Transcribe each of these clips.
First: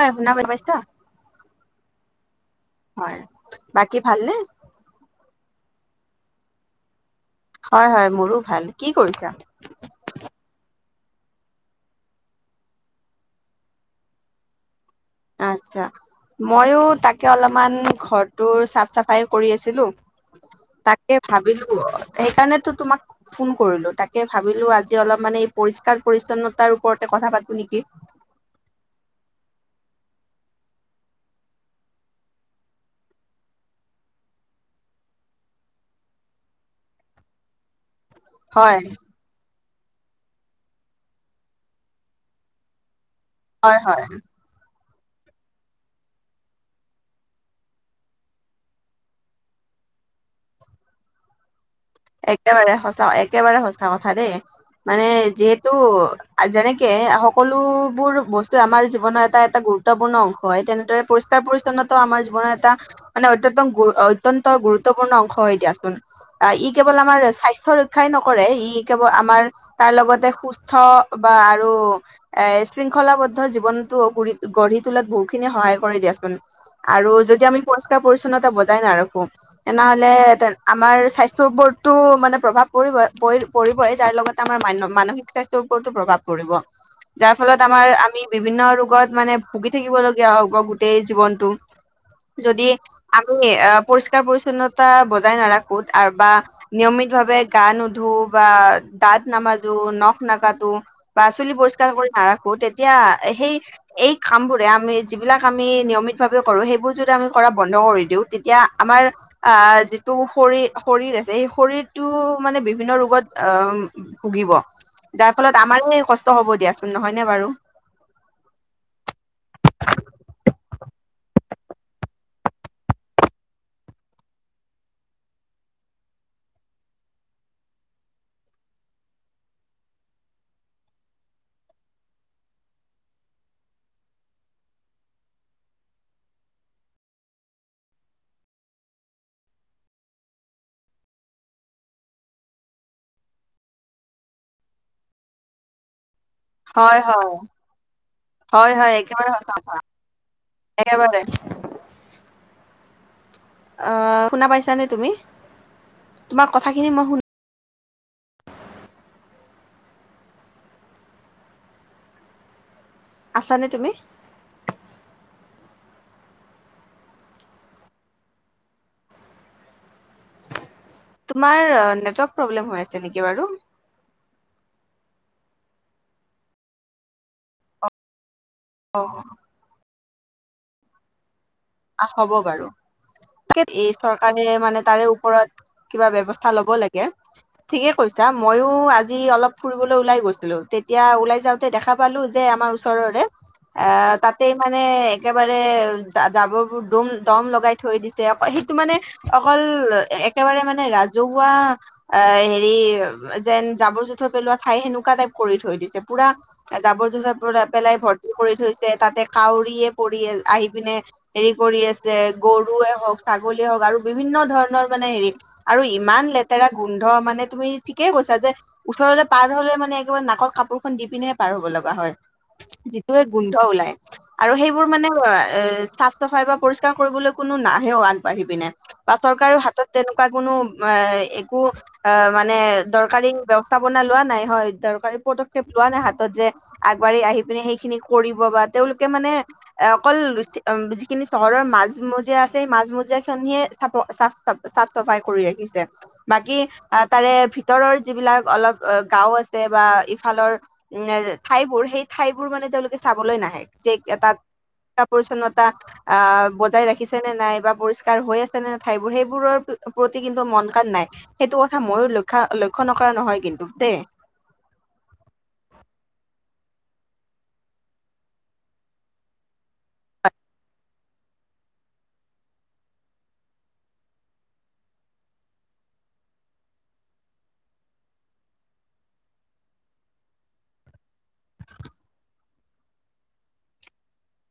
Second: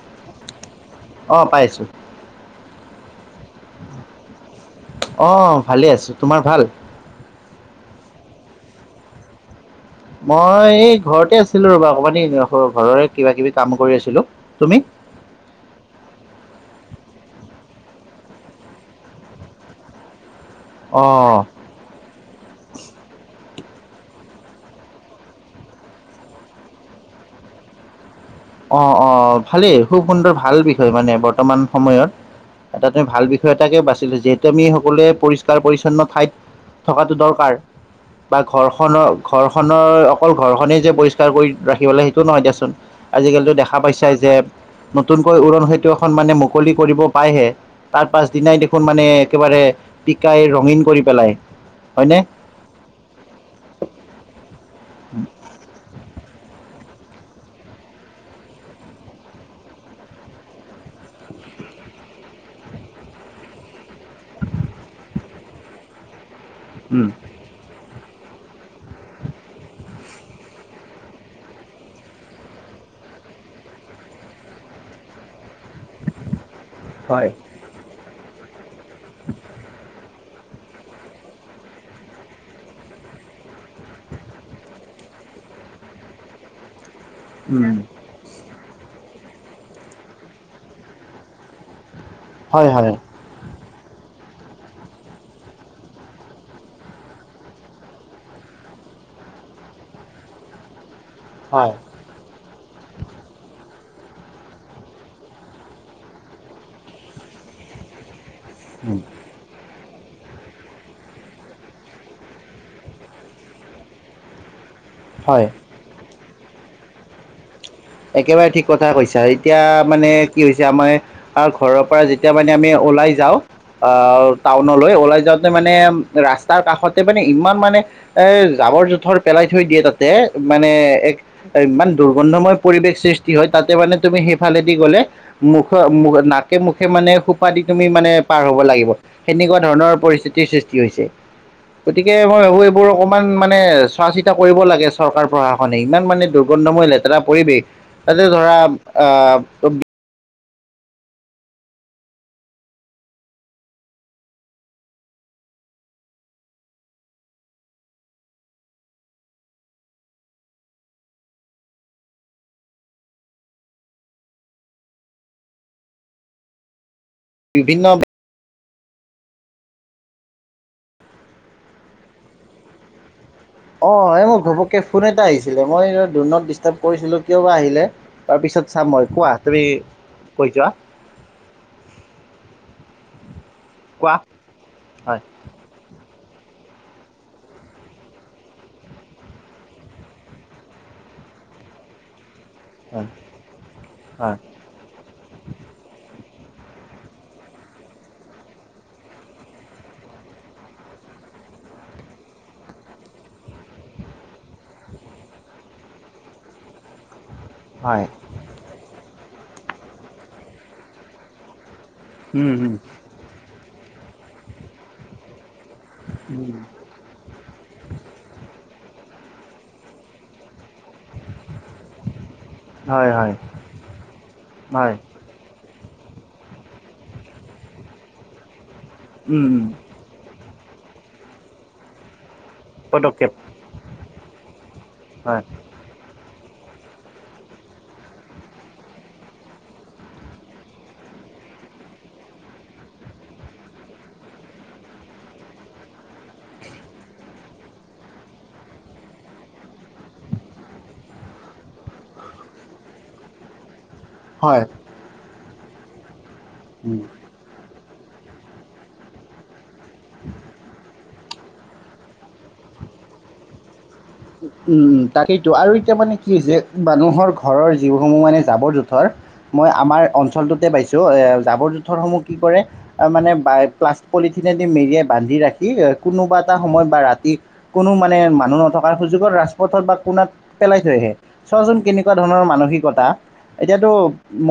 অই শুনা পাইছা? অ পাইছো হয় বাকী ভালনে? অ' ভালে আছো। তোমাৰ ভাল? হয়, হয়, মোৰো ভাল। কি কৰিছা? মই এই ঘৰতে আছিলো ৰ'বা। অকমানি এই ঘৰৰে কিবা কিবি কাম কৰি আছিলো। তুমি? আতচ্ছা ময়ো তাকে অলপমান ঘৰটোৰ চাফ চাফাই কৰি আছিলো। অ তাকে ভাবিলো, হেইকাণেতো তোমাক ফোন কৰিলো তাকে ভাবিলো আজি অলপ মানে, এই পৰিষ্কাৰ পৰিছন্নতাৰ ওপৰতে কথা পাতো নেকি? অ, অ ভালেই খুব সুন্দৰ ভাল বিষয় মানে বৰ্তমান সময়ত। এটা তুমি ভাল বিষয় এটাকে বাচিলো। যিহেতু আমি সকলোৱে পৰিষ্কাৰ পৰিচ্ছন্ন ঠাইত থকাতো দৰকাৰ, বা হয় ঘৰখনৰ ঘৰ খনৰ অকল ঘৰখনেই যে পৰিষ্কাৰ কৰি ৰাখিব লাগ সেইটো নহয় দিয়াচোন। আজিকালিতো দেখা হয় হয় পাইছাই যে, নতুনকৈ উৰণ সেতু এখন মানে মুকলি কৰিব পাইহে তাৰ পাছ দিনাই দেখোন মানে, একেবাৰে পিকাই ৰঙীন কৰি পেলাই। হয়নে একেবাৰে সঁচা, একেবাৰে সঁচা কথা দেই মানে যিহেতু যেনে কে সকলোবোৰ বস্তু আমাৰ জীৱনৰ এটা এটা গুৰুত্বপূৰ্ণ অংশ হয়। তেনেদৰে পৰিষ্কাৰ পৰিচ্ছন্ন আমাৰ জীৱনৰ এটা মানে অত্য অত্যন্ত গুৰুত্বপূৰ্ণ অংশ হৈ দিয়াচোন। ই কেৱল উম আমাৰ স্বাস্থ্য ৰক্ষাই নকৰে, ই কেৱল আমাৰ তাৰ লগত সুস্থ বা আৰু এ শৃংখলাবদ্ধ জীৱনতো গৰি গঢ়ি তোলাত বহুতে খিনি সহায় কৰি দিয়াচোন, আৰু হয় যদি আমি পৰিষ্কাৰ, পৰিছন্নতা ব জাই নাৰাখোঁ, তেনেহলে আমাৰ স্বাস্থ্য সবো মানে প্ৰভাৱ পৰিব পৰি পৰিবই। তাৰ লগতে আমাৰ মানে মানসিক স্বাস্থ্যৰ ওপৰতো প্ৰভাৱ পৰিব। পৰিব। যাৰ ফলত উম আমাৰ আমি বিভিন্ন ৰোগত মানে, ভুগি থাকিব লগীয়া হ'ব গোটেই জীৱনটো। যদি হয় হয় আমি পৰিষ্কাৰ পৰি্ছন্নতা বজাই নাৰাখো বা নিয়মিত ভাৱে গা নোধো, বা দাঁত নামাজো, নখ নাকাটো, বা চুলি হয় পৰিষ্কাৰ কৰি নাৰাখো তেত তিয়া সেই এই কাম বোৰে আমি যিবিলাক আমি নিয়মিত ভাৱে কৰো। সেইবোৰ যদি আমি কৰা বন্ধ ন্ধ কৰি দিওঁ তেতিয়া আমাৰ যিটো শৰীৰ শৰীৰ আছে সেই শৰীৰটো মানে বিভিন্ন ৰোগত অ, ভুগিব। যাৰ হয়। ফলত আমাৰ কষ্ট হ'ব দিয়াচোন, নহয়নে বাৰু? একেবাৰে ঠিক কথা কৈছা। এতিয়া মানে কি হৈছে, আমাৰ আৰু ঘৰৰ পৰা যেতিয়া মানে আমি ওলাই যাওঁ, অ টাউনলৈ ওলাই যাওঁতে মানে ৰাস্তাৰ কাষতে মানে ইমান মানে এ জাৱৰ - জোথৰ পেলাই থৈ দিয়ে তাতে, মানে এক ইমান দুৰ্গন্ধময় পৰিৱেশ সৃষ্টি হয় তাতে মানে তুমি সেইফালেদি গ'লে মুখ- নাকে -মুখে মানে সোপা দি তুমি মানে পাৰ হব লাগিব, সেনেকুৱা ধৰণৰ পৰিস্থিতিৰ সৃষ্টি হৈছে গতিকে মই ভাবো, এইবোৰ অকমান মানে চোৱা চিতা কৰিব লাগে চৰকাৰ প্ৰশাসনে ইমান মানে দুৰ্গন্ধময় হয় লেতেৰা হয় পৰিৱেশ, তাতে ধৰা হয় হয় একেবাৰে সঁচা কথা আহ- [inaudible] অ শুনা পাইছানে? তুমি তোমাৰ কথাখিনি মই শুনা আছ নে তুমি? বিভিন্ন [inaudible] তোমাৰ নেটৱৰ্ক প্ৰব্লেম হৈ আছে নেকি বাৰু? অ, এই মোৰ ঘপককে ফোন এটা আহিছিলে, মই দু নট দিষ্ট্ৰাব কৰিছিলো কিয় বা আহিলে? তাৰপিছত, চাম মই। কোৱা তুমি কৈ যোৱা হ'ব বাৰু। এই কোৱা চৰকাৰে মানে তাৰে হয় ওপৰত কিবা ব্যৱস্থা স্থা ল'ব লাগে। ঠিকে কৈছা। মইও আজি অলপ ফুৰিবলৈ ওলাই গৈছিলো, তেতিয়া ওলাই যাওঁতে দেখা পালো যে যে আমাৰ হয় ওচৰৰে এ তাতে হয় মানে একেবাৰে জাৱৰ দোম দম - দম লগাই থৈ দিছে। অকল সেইটো মানে অকল একেবাৰে মানে ৰাজহুৱা এ হেৰি, যেন জাবৰ জোথৰ পেলোৱা ঠাই সেনেকুৱা টাইপ কৰি থৈ দিছে পোৰা জাৱৰ - জোথৰ পেলাই হয় ভৰ্তি কৰি থৈছে, তাতে কাউৰীয়ে পৰি আহি পিনে হেৰি কৰি আছে যে উম উম গৰুয়ে হওক, ছাগলীয়ে হওক, আৰু বিভিন্ন ধৰণৰ মানে হেৰি আৰু ইমান উম লেতেৰা গোন্ধ মানে তুমি ঠিকেই কৈছা যে ওচৰলে পাৰ হলে মানে একবাৰে নাকত কাপোৰখন দি পিনেহে পাৰ হ'ব লগা হয় হয় যিটোহে হয় গোন্ধ ওলাই আৰু সেইবোৰ হয় মানে এ চাফ - চাফাই বা পৰিষ্কাৰ কৰিবলৈ কোনো নাহেও আগবাঢ়ি পিনে বা উম চৰকাৰেও উম হাতত তেনেকুৱা কোনো অ একো অ মানে দৰকাৰী পদক্ষেপ ব্যৱস্থাপনা লোৱা নাই হয় দৰকাৰী হয় পদক্ষেপ লোৱা নাই হাতত যে আগবাঢ়ি আহি পিনে সেইখিনি কৰিব বা তেওঁলোকে মানে এ অকল উম যিখিনি চহৰৰ মাজ-মজিয়া আছে স মাজ-মজিয়া খিনিয়ে চাফ - চাফ -চফাই কৰি ৰাখি বাকী তাৰে ভিতৰৰ যিবিলাক অলপ গাও আছে বা ইফালৰ নে, ঠাইবোৰ সেই ঠাইবোৰ মানে তেওঁলোকে চাবলৈ নাহে তাত হয় পৰিচ্ছন্নতা আহ বজাই উম ৰাখিছে নে নাই বা পৰিষ কাৰ হৈ আছে নে নে ঠাইবোৰ সেইবোৰৰ প্ৰতি কিন্তু মনকাণ নাই সেইটো কথা মইয়ো লক্ষ্যা -লক্ষ্য নকৰা নহয় কিন্তু দেই। উম, তাকেইটো আৰু এতিয়া মানে কি হৈছে মানুহৰ ঘৰৰ যিসমূহ মানে জাৱৰ - জোথৰ মই আমাৰ অঞ্চলটোতে পাইছোঁ, জাৱৰ- জোথৰসমূহ কি কৰে মানেপ্লাষ্টি পলিথিন পলিথিননেদি মেৰিয়াই বান্ধি ৰাখি কোনোবা এটা সময় বা ৰাতি কোনো মানে মানুহ নথকাৰ সুযোগত ৰাজপথত বা কোণাত পেলাই থৈ আহে। চোৱাচোন কেনেকুৱা ধৰণৰ মানসিক মতা এতিয়াতো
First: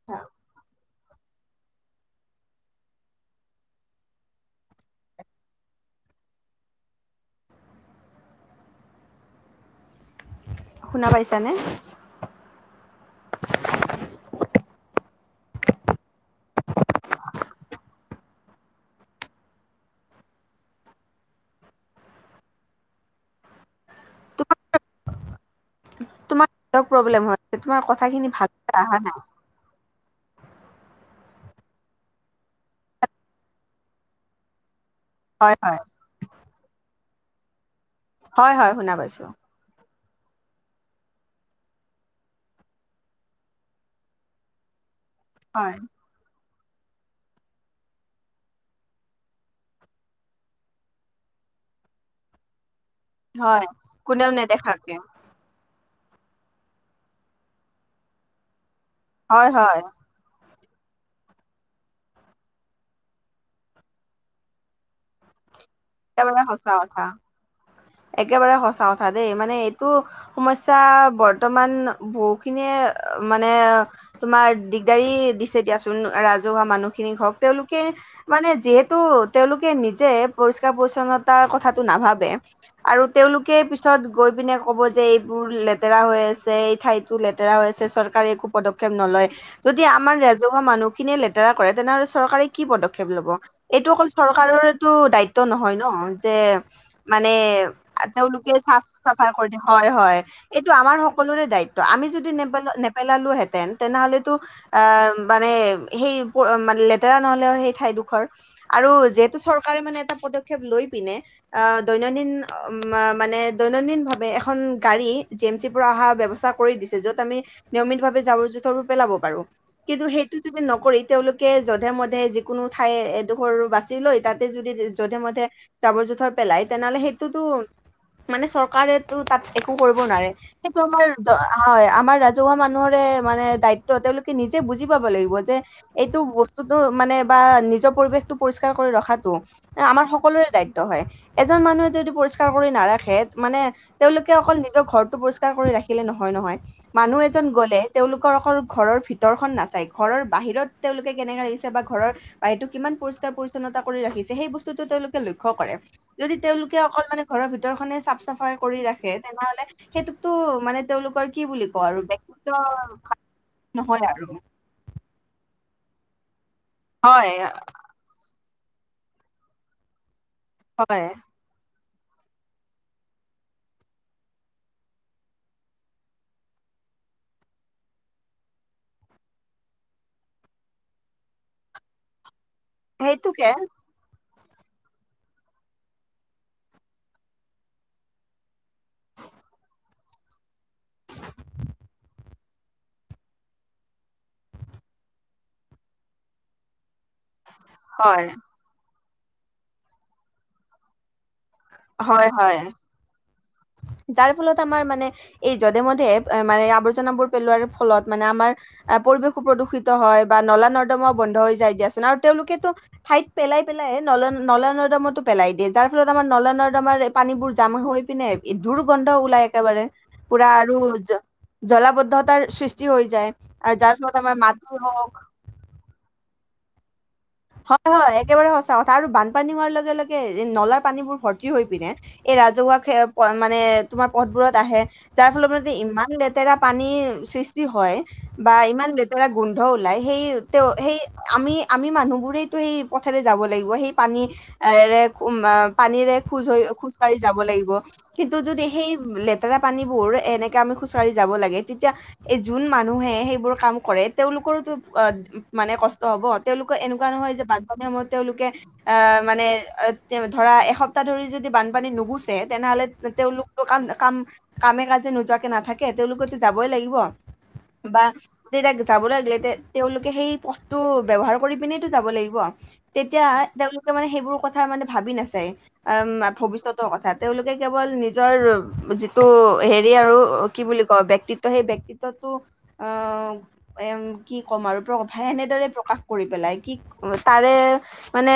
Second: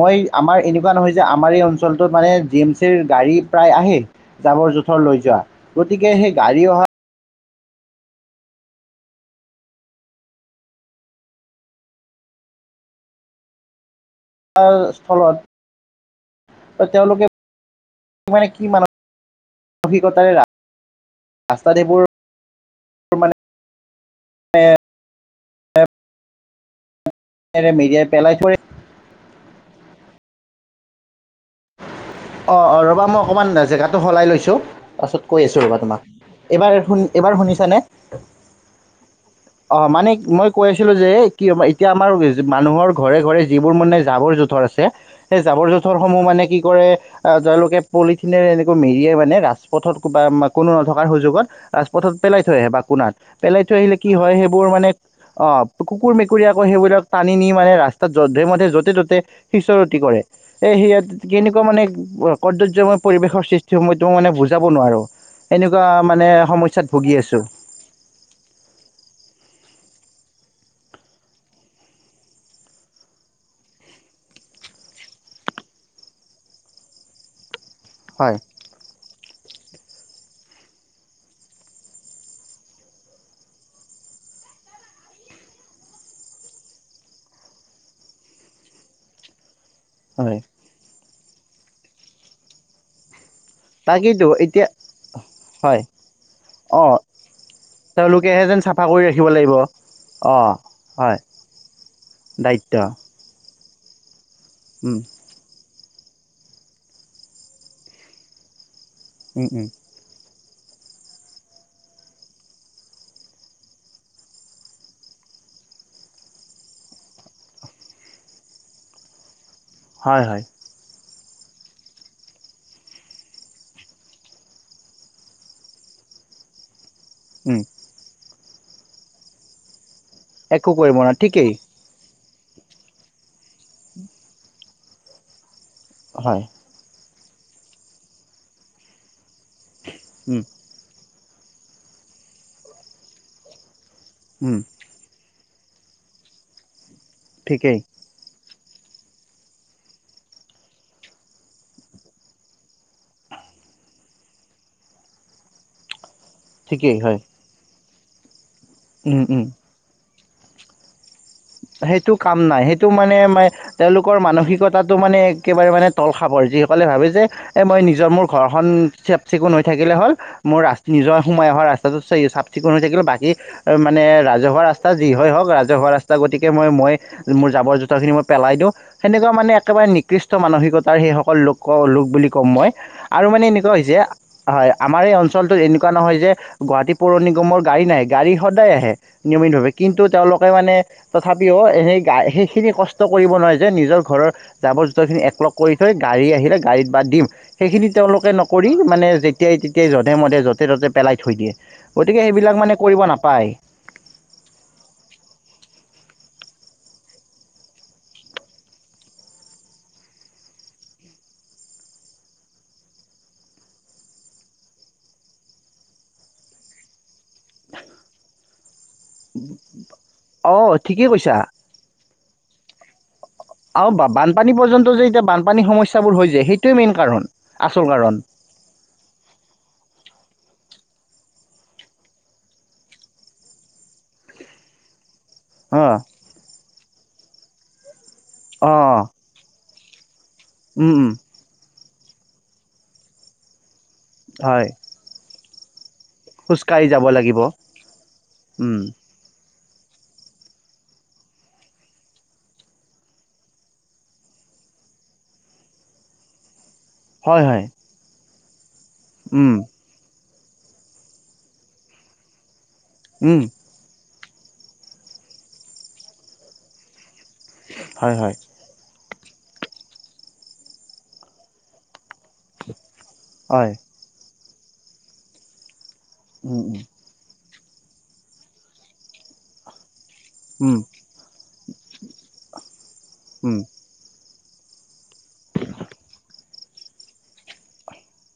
মই আমাৰ এই কুৱা নহয় যে আমাৰ এই অঞ্চলটোত মানে জি এম চিৰ গাড়ী প্ৰায় আহে জাৱৰ-জোথৰ লৈ যোৱা। গতিকে সেই গাড়ী অহা শুনা পাইছানে? অ, স্থলত এ তেওঁলোকে মানে কি মানসিকতাৰে ৰাত ৰাস্তােত এইবোৰ বোৰ মানে তোমাৰ [unintelligible] এ - এ [unintelligible] নেটৱৰ্ক প্ৰব্লেম হয়, তোমাৰ কথাখিনি থৈ ভালকে আহা নাই। অ', অ', ৰ'বা মই অকণমান জেগাটো সলাই লৈছো তাৰপাছত কৈ হয় আছো ৰ'বা হয় তোমাক এইবাৰ এইবাৰ শুনিছানে? হয়-হয় শুনা পাইছো। অ মানে মই কৈ আছিলোঁ যে কি এতিয়া আমাৰ মানুহৰ ঘৰে-ঘৰে যিবোৰ মানে জাবৰ জোঁথৰ আছে সেই জাবৰ হয় জোঁথৰসমূহ মানে কি কৰে আহ, তেওঁলোকে পলিথিনে এনেকৈ মেৰিয়ে মানে ৰাজপথত বা কোনো নথকাৰ সুযোগত ৰাজপথত পেলাই থৈ আহে বা কোণাত পেলাই হয় থৈ আহিলে কি কোনেও হয় সেইবোৰ মানে নেদেখাকে অ, কুকুৰ মেকুৰীয়ে আকৌ সেইবিলাক টানি নি মানে ৰাস্তাত যধে-মধে, য'তে-ত'তে হয় হয় সিঁচৰতি কৰে। এ সেয়া কেনেকুৱা মানে কদৰ্য্যময় পৰিৱেশৰ সৃষ্টি হয় মই তোমাক মানে বুজাব নোৱাৰোঁ। এনেকুৱা মানে একেবাৰে সঁচা সমস্যাত কথা ভুগি আছোঁ। একেবাৰে সচা কথা দেই মানে এইটো সমস্যা বৰ্তমান বহুখিনিয়ে মানে তোমাৰ দিগদাৰি দিছে দিয়াচোন ৰাজহুৱা মানুহখিনিক হওঁক তেওঁলোক কে হয় মানে যিহেতু তেওঁলোকে নিজে পৰিষ্কাৰ পৰিচ্ছন্নতাৰ কথাটো নাভাবে। আৰু তেওঁলোকে পিছত গৈ পিনে ক'ব যে এইবোৰ লেতেৰা হৈ আছে এই ঠাইতো লেতেৰা হৈ আছ চৰকাৰে একো পদক্ষেপ নলয়। যদি আমাৰ হয় ৰাজহুৱা মানুহ খিনিয়ে লেতেৰা কৰে তেনেহ'লে চৰকাৰে কি পদক্ষেপ লব? এইটো অকল তাকেইতো এতিয়া চৰকাৰৰটো দায়িত্ব নহয় হয় ন যে অ মানে তেওঁলোকেহে তেওঁলোকে যেন চাফা চাফ কৰি ৰাখিব -চাফাই লাগিব কৰি হয় হয় অ এইটো আমাৰ হয় সকলোৰে দায়িত্ব আমি যদি নেপে দায়িত্ব নেপেলালোহেতেঁন তেনেহ'লেতো অ উম মানে সেই লেতেৰা নহ'লে হয় সেই ঠাইডোখৰ আৰু যিহেতু উম উম চৰকাৰে মানে এটা পদ ক্ষেপ লৈ পিনে অ দৈনন্দিন উ মানে দৈনন্দিন ভাৱে এখন গাড়ী জি এম চিৰ পৰা অহা ব্যৱস্থা কৰি দিছে য'ত আমি নিয়মিত ভাৱে জাবৰ জোথৰবোৰ পেলাব পাৰোঁ কিন্তু হয় সেইটো হয় যদি নকৰি তেওঁলোকে যধে মধে যিকোনো ঠাই এডোখৰ বাছি লৈ তাতে যদি যধে মধে জাবৰ যো যোথৰ পেলাই তেনেহ'লে সেইটোটো উম মানে চৰকাৰেটো তাত একো কৰিব নোৱাৰে একো সেইটো কৰিব আমাৰ নোৱাৰে ঠিকেই হয় আমাৰ ৰাজ হুৱা মানুহৰে মানে দায়িত্ব তেওঁলোকে নিজে বুজি পাব লাগিব যে এইটো হয় বস্তুটো মানে বা নিজৰ পৰিৱেশটো পৰিস্কাৰ কৰি ৰখাটো আমাৰ উম সকলোৰে দায়িত্ব হয় এজন মানুহে যদি পৰিষ্কাৰ কৰি নাৰাখে মানে তেওঁলোকে উম অকল নিজৰ ঘৰটো পৰিষ্কাৰ কৰি ৰাখিলে নহয়- নহয়। মানুহ এজন ঠিকেই গ'লে তেওঁলোকৰ অকল ঘৰৰ ভিতৰখন নাচাই ঘৰৰ বাহিৰত তেওঁলোকে কেনেকে ৰাখিছে বা ঘৰৰ বাহিৰটো কিমান পৰিষ্কাৰ পৰি্ছন্ন তা কৰি ৰাখিছে সেই বস্তুটো তেওঁলোকে লক্ষ্য কৰে যদি তেওঁ লোকে ঠিকেই অকল হয় মানে ঘৰৰ ভিতৰ খনে চাফ চাফাই কৰি ৰাখে উম উম তেনেহ'লে সেইটোটো মানে তেওঁলোকৰ কি বুলি কওঁ আৰু সেইটো কাম ব্যক্তিত্ব নাই সেইটো মানে ম নহয় তেওঁলোকৰ আৰু মানসিকতাটো মানে একেবাৰে মানে তল খাপৰ যিসকলে ভাবে যে হয় এ মই নিজৰ মোৰ ঘৰখন চাফ চিকুণ হৈ থাকিলে হ'ল মোৰ ৰাচ হয় নিজৰ সোমাই অহা ৰাচ চাফ চিকুণ হৈ থাকিলে বাকী মানে ৰাজহুৱা ৰাস্তা যি হয় হওঁক ৰাজহুৱা ৰাস্তা গতিকে মই- মই মোৰ জাবৰ যোথৰ খিনি মই পেলাই দিও সেনেকুৱা মানে একেবাৰে নিকৃষ্ট মানসিকতাৰ স সেই সকল লোকক লোক বুলি ক'ম মই আৰু মানে সেইটোকে এনেকুৱা হৈছে হয়, আমাৰ এই অঞ্চলটোত এনেকুৱা নহয় যে গুৱাহাটী পৌৰ নিগমৰ গাড়ী নাহে গাড়ী সদায় আহে। নিয়মিতভাৱে কিন্তু তেওঁলোকে মানে তথাপিও সেই সেইখিনি কষ্ট কৰিব নোৱাৰে যে নিজৰ ঘৰৰ জাবৰ জোথৰ খিনি একলগ কৰি থৈ গাড়ী আহিলে গাড়ীত বাদ দিম। সেইখিনি হয় তেওঁলোকে নকৰি মানে যেতিয়াই তেতিয়াই যধে মধে য'তে ত'তে পেলাই থৈ দিয়ে। গতিকে হয় হয় সেইবিলাক মানে কৰিব নাপায়। যাৰ ফলত আমাৰ মানে এই যধে মধে মানে আৱৰ্জনাবোৰ পেলোৱাৰ ফলত মানে আমাৰ এ পৰিবেশো প্ৰদূষিত হয় বা নলা নৰ্দমাও বন্ধ হৈ যায় দিয়াচোন আৰু তেওঁলোকেতো ঠাইত পেলাই পেলাই নলন নলা নৰ্দমাতো পেলাই দিয়ে যাৰ ফলত আমাৰ নলা নৰ্দমাৰ পানীবোৰ জাম হৈ পিনে দুৰ্গন্ধ ওলাই একেবাৰে পুৰা অঁ আৰু ঠিকেই কৈছা জলাবদ্ধতাৰ সৃষ্টি হৈ যায়। আৰু আও যাৰ ফলত আমাৰ বানপানী মাটি পৰ্যন্ত হওক যে এতিয়া বানপানীৰ সমস্যাবোৰ হৈ যে সেইটোৱে মেইন কাৰণ। আচল হয়- হয় কাৰণ একেবাৰে সঁচা কথা আৰু বানপানী হোৱাৰ লগে- লগে নলাৰ পানীবোৰ ভৰ্তি হৈ পিনে এই ৰাজহুৱা সে মানে তোমাৰ পথবোৰত আহে। যাৰ ফলত মানে অঁ ইমান লেতেৰা পানী সৃষ্টি হয় বা ইমান অঁ লেতেৰা গুণ ন্ধ ওলাই সেই তে উম সেই উম আমি- আমি মানুহবোৰেইতো সেই পথেৰে যাব লাগিব সেই পানী হয় এৰে পানীৰে খোজ হৈ খোজকাঢ়ি যাব লাগিব কিন্তু যদি উম সেই লে তেৰা পানী বোৰ এনেকে আমি খুচৰি যাব লাগে তেতিয়া এই যোন মানুহে সেইবোৰ কাম কৰে তেওঁলোক ৰোটো মানে কষ্ট হ'ব তেওঁলোকে এনে কোৱা নহয় যে হয় হয় বানপানী সময়ত তেওঁলোকে আ মানে উম ধৰা এসপ্তাহ ধৰি যদি বানপানী নুগুছে তেনেহ'লে উম তেওঁলোকৰ কাম- কাম কামে কাজে নোযোৱাকে নাথাকে তেওঁলোকোতো যাবই লাগিব বা হয় হয় তে যাব লাগিলে তে তেওঁলোকে সেই পথটো ব্যৱহাৰ কৰি পিনেতো যাব লাগিব। তেতিয়া হয় তেওঁলোকে মানে সেইবোৰ কথা মানে ভাবি নাচায় আম উম উম ভৱিষ্যতৰ কথা তেওঁলোকে কে কেৱল নিজৰ যিটো হেৰি আৰু অ', কি উম বুলি ক ব্যক্তিত্ব সেই ব্যক্তিত্বটো অম উম এ কি ক'ম আৰু প্ৰভ এনেদৰে প্ৰকাশ কৰি পেলাই। কি তাৰে মানে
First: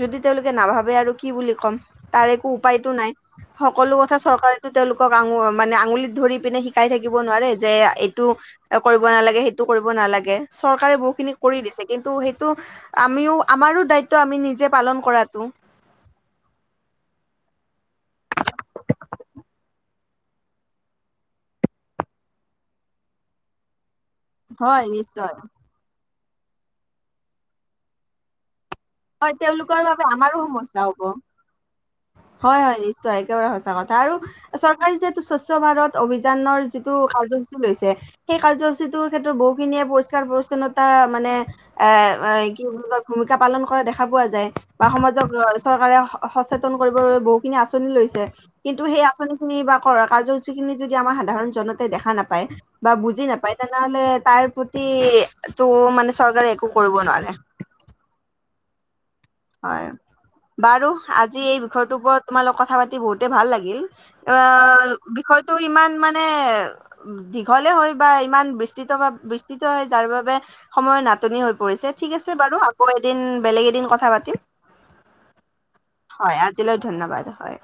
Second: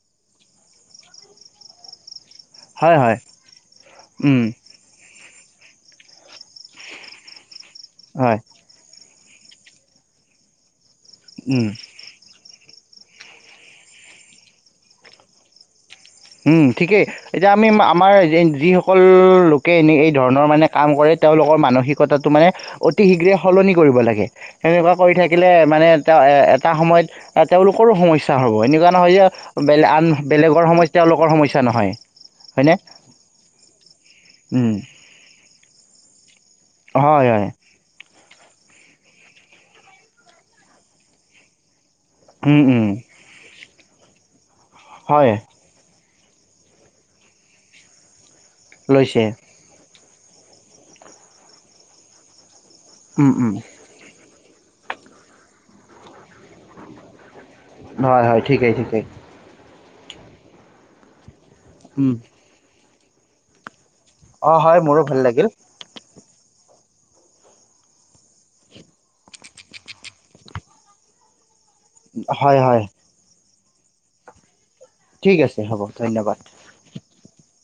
যদি তেওঁলোকে নাভাবে আৰু কি বুলি ক'ম। তাৰ একো উপায়তো হয় নাই হয় সকলো কথা উম চৰকাৰেতো তেওঁলোকক আঙু মানে আঙুলিত ধৰিপিনে শিকাই থাকিব নোৱাৰে যে এইটো হয়। কৰি কৰিব নালাগে সেইটো কৰিব নালাগে চৰকাৰে বহু খিনি কৰি উম, দিছে কিন টো আমিও আমাৰো দায়িত্ব আমি নিজে পালন কৰাটো। উম ঠিকেই এতিয়া আমি আমাৰ যিসকল লোকে এনে এই ধৰণৰ মানে কাম কৰে তেওঁলোকৰ মানসিকতাটো মানে অতি শীঘ্ৰে সলনি কৰিব লাগ গে হয় সেনেকুৱা কৰি নিশ্চয় থাকিলে মানে তেওঁ এটা সময়ত তেওঁলোকৰো সমস্যা হ'ব এনেকুৱা নহয় যে হয় বেলেগ তেওঁলোকৰ আন বাবে আমাৰো বেলেগৰ সমস্যা হ' ব, তেওঁলোকৰ সমস্যা নহয় হয়- হয়নে? হয় নিশ্চয় একেবাৰে সঁচা কথা আৰু উম, চৰকাৰে যিহেটো স্বচ্ছ ভাৰত অভিযানৰ যিটো হয়, হয়, কাৰ্যসূচী লৈছে সেই কাৰ্যসূচীটোৰ ক্ষেত্ৰত বহুখিনিয়ে পৰিষ্কাৰ পৰিচ্ছন্নতা মানে এ কি উম, বুলি উম, কয় ভূমিকা পালন কৰা দেখা পোৱা যায় বা সমাজক হয় চৰকাৰে সচেতন কৰিব বাবে বহুখিনি আচনি লৈছে কিন্তু সেই লৈছে আচনিখিনি বা কৰা কাৰ্যসূচীখিনি যদি আমাৰ সাধাৰণ জনতাই দেখা নাপায় বা বুজি উম, উম, নাপায় তেনেহ'লে তাৰ পতিটো মানে চৰকাৰে একো কৰিব নোৱাৰে হয় - হয় ঠিকেই- ঠিকেই। হয় বাৰু আজি এই বিষয়টোৰ উম, ওপৰত তোমালোকত কথা পাতি বহুতে ভাল লাগিল। অ', হয় আহ, মোৰো ভাল লাগিল বিষয়টো ইমান মানে দীঘলে হয় বা ইমান বিস্তৃত ভাৱ বিস্তৃত হয় যাৰ বাবে সময়ৰ নাটনি হৈ কৰিছে ঠিক আছে হয়, বাৰু হয়, আকৌ এদিন বেলেগ এদিন কথা পাতিম। ঠিক আছে হ'ব ধন্যবাদ। হয় আজিলৈ ধন্যবাদ হয়।